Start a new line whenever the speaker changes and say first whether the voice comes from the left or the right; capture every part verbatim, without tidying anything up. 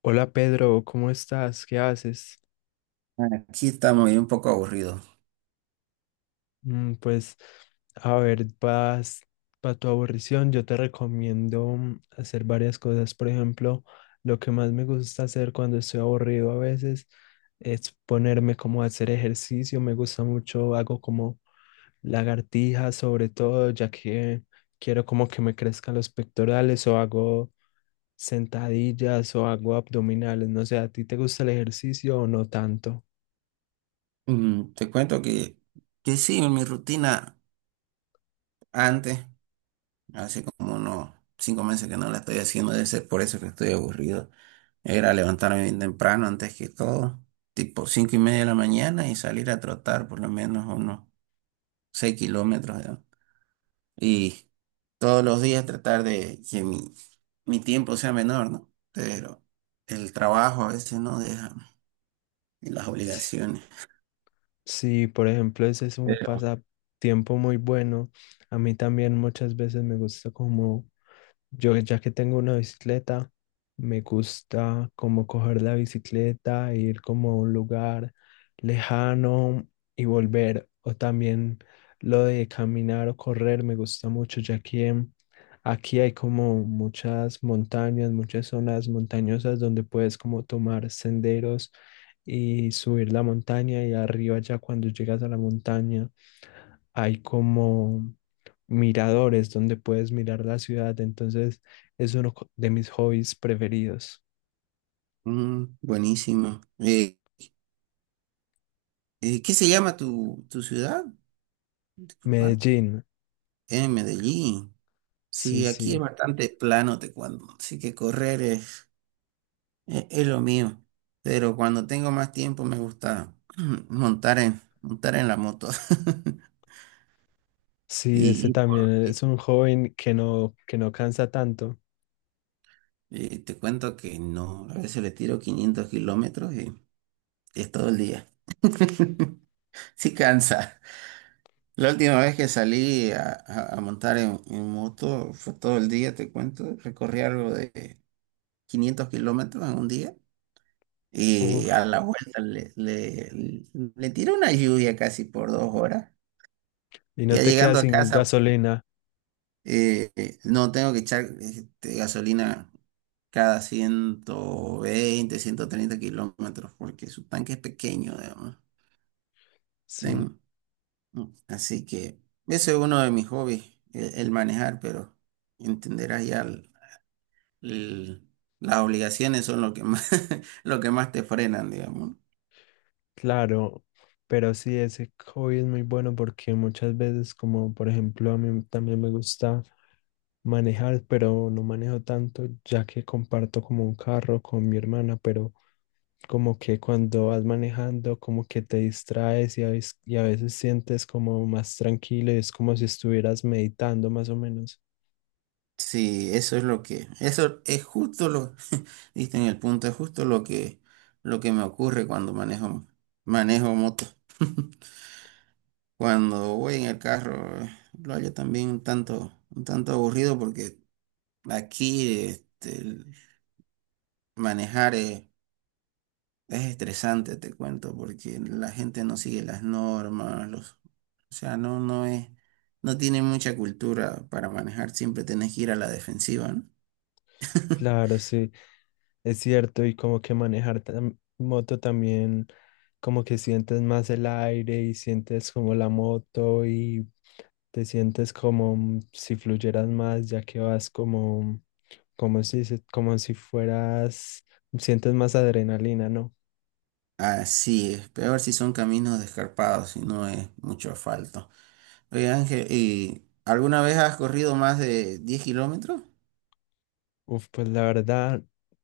left: Hola Pedro, ¿cómo estás? ¿Qué haces?
right: Aquí estamos y un poco aburridos.
left: Mm, pues, a ver, para tu aburrición, yo te recomiendo mm, hacer varias cosas. Por ejemplo, lo que más me gusta hacer cuando estoy aburrido a veces es ponerme como a hacer ejercicio. Me gusta mucho, hago como lagartijas sobre todo, ya que quiero como que me crezcan los pectorales, o hago sentadillas o hago abdominales. No sé, ¿a ti te gusta el ejercicio o no tanto?
right: Mm, te cuento que, que sí, en mi rutina antes, hace como unos cinco meses que no la estoy haciendo. Debe ser por eso que estoy aburrido. Era levantarme bien temprano antes que todo, tipo cinco y media de la mañana y salir a trotar por lo menos unos seis kilómetros, ¿no? Y todos los días tratar de que mi, mi tiempo sea menor, ¿no? Pero el trabajo a veces no deja y las
left: Sí.
right: obligaciones.
left: Sí, por ejemplo, ese es un pasatiempo muy bueno. A mí también muchas veces me gusta como, yo ya que tengo una bicicleta, me gusta como coger la bicicleta, ir como a un lugar lejano y volver. O también lo de caminar o correr me gusta mucho, ya que aquí hay como muchas montañas, muchas zonas montañosas donde puedes como tomar senderos y subir la montaña, y arriba ya cuando llegas a la montaña hay como miradores donde puedes mirar la ciudad. Entonces es uno co- de mis hobbies preferidos.
right: Mm, buenísimo. Eh, eh, ¿qué se llama tu, tu ciudad? Disculpa.
left: Medellín,
right: En Medellín.
left: sí,
right: Sí, aquí es
left: sí.
right: bastante plano, te cuento. Así que correr es, es, es lo mío. Pero cuando tengo más tiempo me gusta montar en, montar en la moto.
left: Sí,
right: Y,
left: ese
right: y por,
left: también
right: y-
left: es un joven que no, que no cansa tanto.
right: y te cuento que no, a veces le tiro 500 kilómetros y es todo el día. Sí cansa. La última vez que salí a, a- a montar en, en moto fue todo el día, te cuento. Recorrí algo de quinientos kilómetros en un día, y a
left: Uf,
right: la vuelta le, le, le tiré una lluvia casi por dos horas.
left: y no
right: Ya
left: te
right: llegando
left: quedas
right: a
left: sin
right: casa,
left: gasolina.
right: eh, eh, no tengo que echar este, gasolina cada ciento veinte, ciento treinta kilómetros, porque su tanque es pequeño,
left: Sí.
right: digamos, ¿no? Así que ese es uno de mis hobbies, el, el manejar. Pero entenderás ya el- el- las obligaciones son lo que más, lo que más te frenan, digamos, ¿no?
left: Claro, pero sí, ese hobby es muy bueno porque muchas veces, como por ejemplo, a mí también me gusta manejar, pero no manejo tanto, ya que comparto como un carro con mi hermana, pero como que cuando vas manejando, como que te distraes, y a veces, y a veces sientes como más tranquilo y es como si estuvieras meditando más o menos.
right: Sí, eso es lo que, eso es justo lo, diste en el punto. Es justo lo que, lo que me ocurre cuando manejo, manejo moto. Cuando voy en el carro, eh, lo hallo también un tanto, un tanto aburrido, porque aquí, este, el manejar es estresante, te cuento, porque la gente no sigue las normas, los, o sea, no, no es, no tiene mucha cultura para manejar. Siempre tenés que ir a la defensiva, ¿no?
left: Claro, sí, es cierto, y como que manejar tam- moto también como que sientes más el aire y sientes como la moto y te sientes como mm, si fluyeras más, ya que vas como, como si, se- como si fueras, sientes más adrenalina, ¿no?
right: Así es, peor si son caminos descarpados, si no es mucho asfalto. Oye, Ángel, ¿y alguna vez has corrido más de diez kilómetros?
left: Uf, pues la verdad,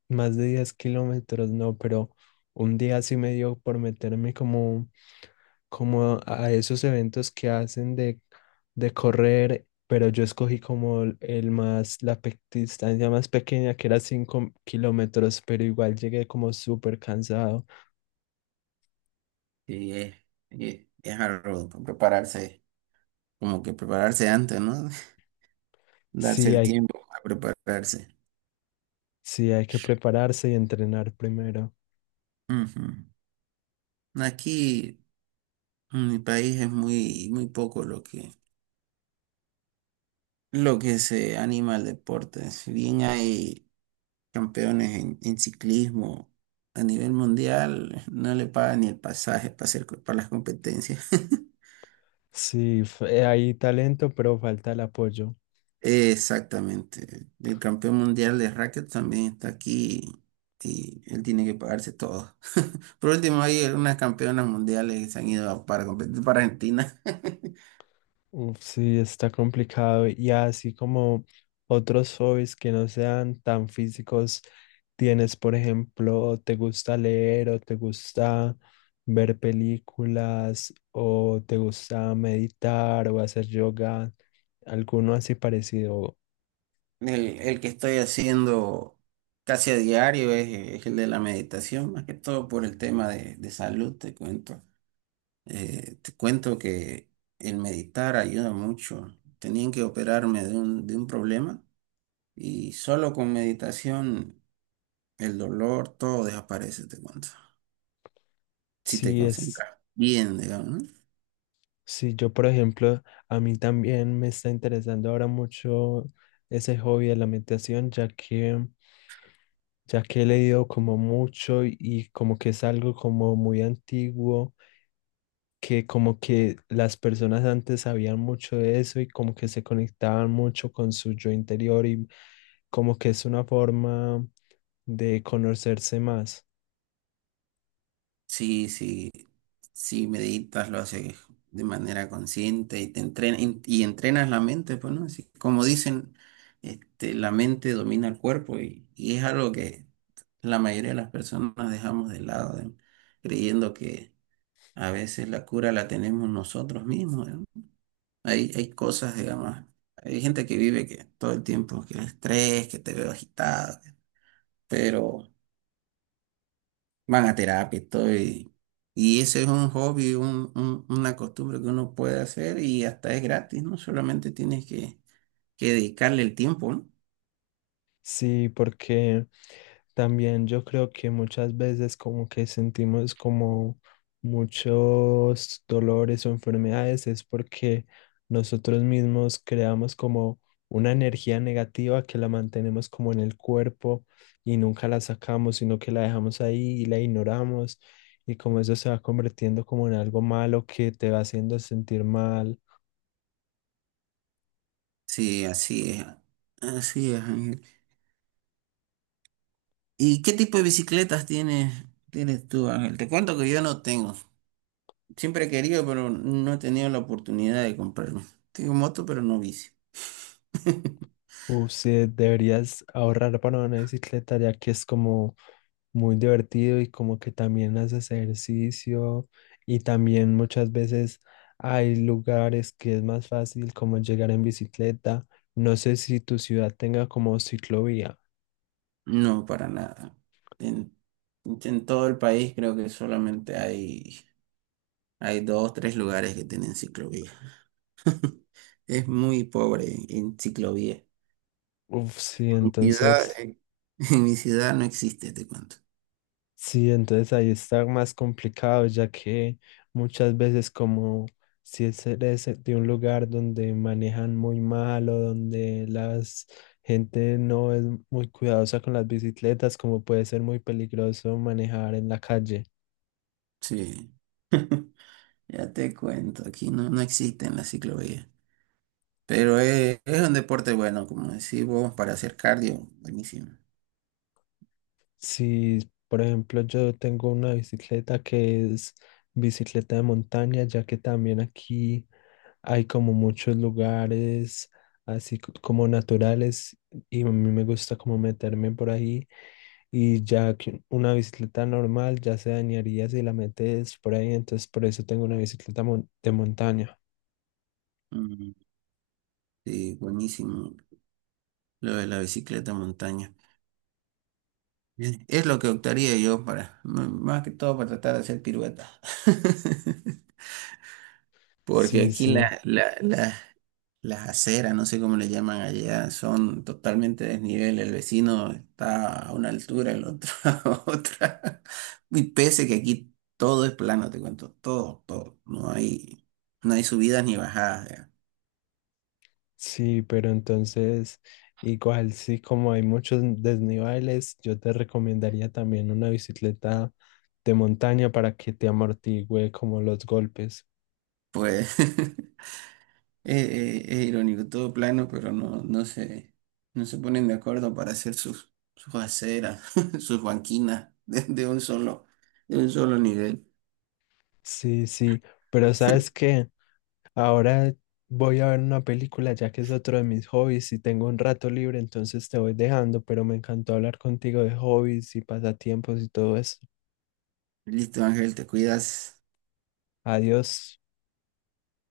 left: más de diez kilómetros, no, pero un día sí me dio por meterme como, como a esos eventos que hacen de, de correr, pero yo escogí como el el más, la pe- distancia más pequeña, que era cinco kilómetros, pero igual llegué como súper cansado.
right: Sí, es, es, es algo, prepararse, como que prepararse antes, ¿no? Darse
left: Sí,
right: el
left: hay
right: tiempo a prepararse.
left: Sí, hay que prepararse y entrenar primero.
right: Ujú. Aquí. En mi país es muy, muy poco lo que, lo que se anima al deporte. Si bien hay campeones en, en ciclismo a nivel mundial, no le pagan ni el pasaje para hacer, co- para las competencias.
left: Sí, f- eh, hay talento, pero falta el apoyo.
right: Exactamente. El campeón mundial de racket también está aquí y él tiene que pagarse todo. Por último, hay algunas campeonas mundiales que se han ido a- para competir para Argentina.
left: Uf, sí, está complicado. Y así como otros hobbies que no sean tan físicos, tienes, por ejemplo, ¿te gusta leer, o te gusta ver películas, o te gusta meditar o hacer yoga, alguno así parecido?
right: El, el que estoy haciendo casi a diario es, es el de la meditación, más que todo por el tema de, de salud, te cuento. Eh, te cuento que el meditar ayuda mucho. Tenían que operarme de un, de un problema y solo con meditación el dolor, todo desaparece, te cuento. Si te
left: Sí, es.
right: concentras bien, digamos, ¿no?
left: Sí, yo por ejemplo, a mí también me está interesando ahora mucho ese hobby de la meditación, ya que, ya que he leído como mucho, y, y como que es algo como muy antiguo, que como que las personas antes sabían mucho de eso y como que se conectaban mucho con su yo interior, y como que es una forma de conocerse más.
right: Sí, sí, sí, meditas, lo haces de manera consciente y te entrena, en- y entrenas la mente, pues, ¿no? Así como dicen, este, la mente domina el cuerpo, y, y es algo que la mayoría de las personas dejamos de lado, ¿eh? Creyendo que a veces la cura la tenemos nosotros mismos, ¿eh? Hay, hay cosas, digamos, hay gente que vive que todo el tiempo, que el estrés, que te veo agitado, pero... van a terapia y todo. Y, y ese es un hobby, un- un- una costumbre que uno puede hacer, y hasta es gratis, ¿no? Solamente tienes que, que dedicarle el tiempo, ¿no?
left: Sí, porque también yo creo que muchas veces como que sentimos como muchos dolores o enfermedades es porque nosotros mismos creamos como una energía negativa que la mantenemos como en el cuerpo y nunca la sacamos, sino que la dejamos ahí y la ignoramos, y como eso se va convirtiendo como en algo malo que te va haciendo sentir mal.
right: Sí, así es. Así es, Ángel. ¿Y qué tipo de bicicletas tienes, tienes tú, Ángel? Te cuento que yo no tengo. Siempre he querido, pero no he tenido la oportunidad de comprarme. Tengo moto, pero no bici.
left: Uf, sí, deberías ahorrar para una bicicleta ya que es como muy divertido y como que también haces ejercicio, y también muchas veces hay lugares que es más fácil como llegar en bicicleta. No sé si tu ciudad tenga como ciclovía.
right: No, para nada. En, en todo el país creo que solamente hay Hay dos, tres lugares que tienen ciclovía. Es muy pobre en ciclovía. En
left: Uf, sí,
right: mi ciudad,
left: entonces
right: eh, en mi ciudad no existe, te cuento.
left: sí, entonces ahí está más complicado, ya que muchas veces como si es eres de un lugar donde manejan muy mal o donde la gente no es muy cuidadosa con las bicicletas, como puede ser muy peligroso manejar en la calle.
right: Sí. Ya te cuento, aquí no, no existen las ciclovías. Pero es, es un deporte bueno, como decís vos, para hacer cardio, buenísimo.
left: Si, por ejemplo, yo tengo una bicicleta que es bicicleta de montaña, ya que también aquí hay como muchos lugares así c- como naturales, y a mí me gusta como meterme por ahí, y ya que una bicicleta normal ya se dañaría si la metes por ahí, entonces por eso tengo una bicicleta mon- de montaña.
right: Mm, sí, buenísimo lo de la bicicleta de montaña. Bien. Es lo que optaría yo para, m- más que todo para tratar de hacer piruetas. Porque
left: Sí,
right: aquí la,
left: sí,
right: la- la- Las aceras, no sé cómo le llaman allá, son totalmente desnivel. El vecino está a una altura, el otro a otra. Y pese que aquí todo es plano, te cuento, todo, todo. No hay, no hay subidas ni bajadas. Ya.
left: sí, pero entonces igual sí, como hay muchos desniveles, yo te recomendaría también una bicicleta de montaña para que te amortigüe como los golpes.
right: Pues es, es- es irónico, todo plano, pero no, no se, no se ponen de acuerdo para hacer sus, sus aceras, sus banquinas de, de un solo, de un solo nivel.
left: Sí, sí, pero ¿sabes qué? Ahora voy a ver una película ya que es otro de mis hobbies y tengo un rato libre, entonces te voy dejando, pero me encantó hablar contigo de hobbies y pasatiempos y todo eso.
right: Listo, Ángel, te cuidas.
left: Adiós.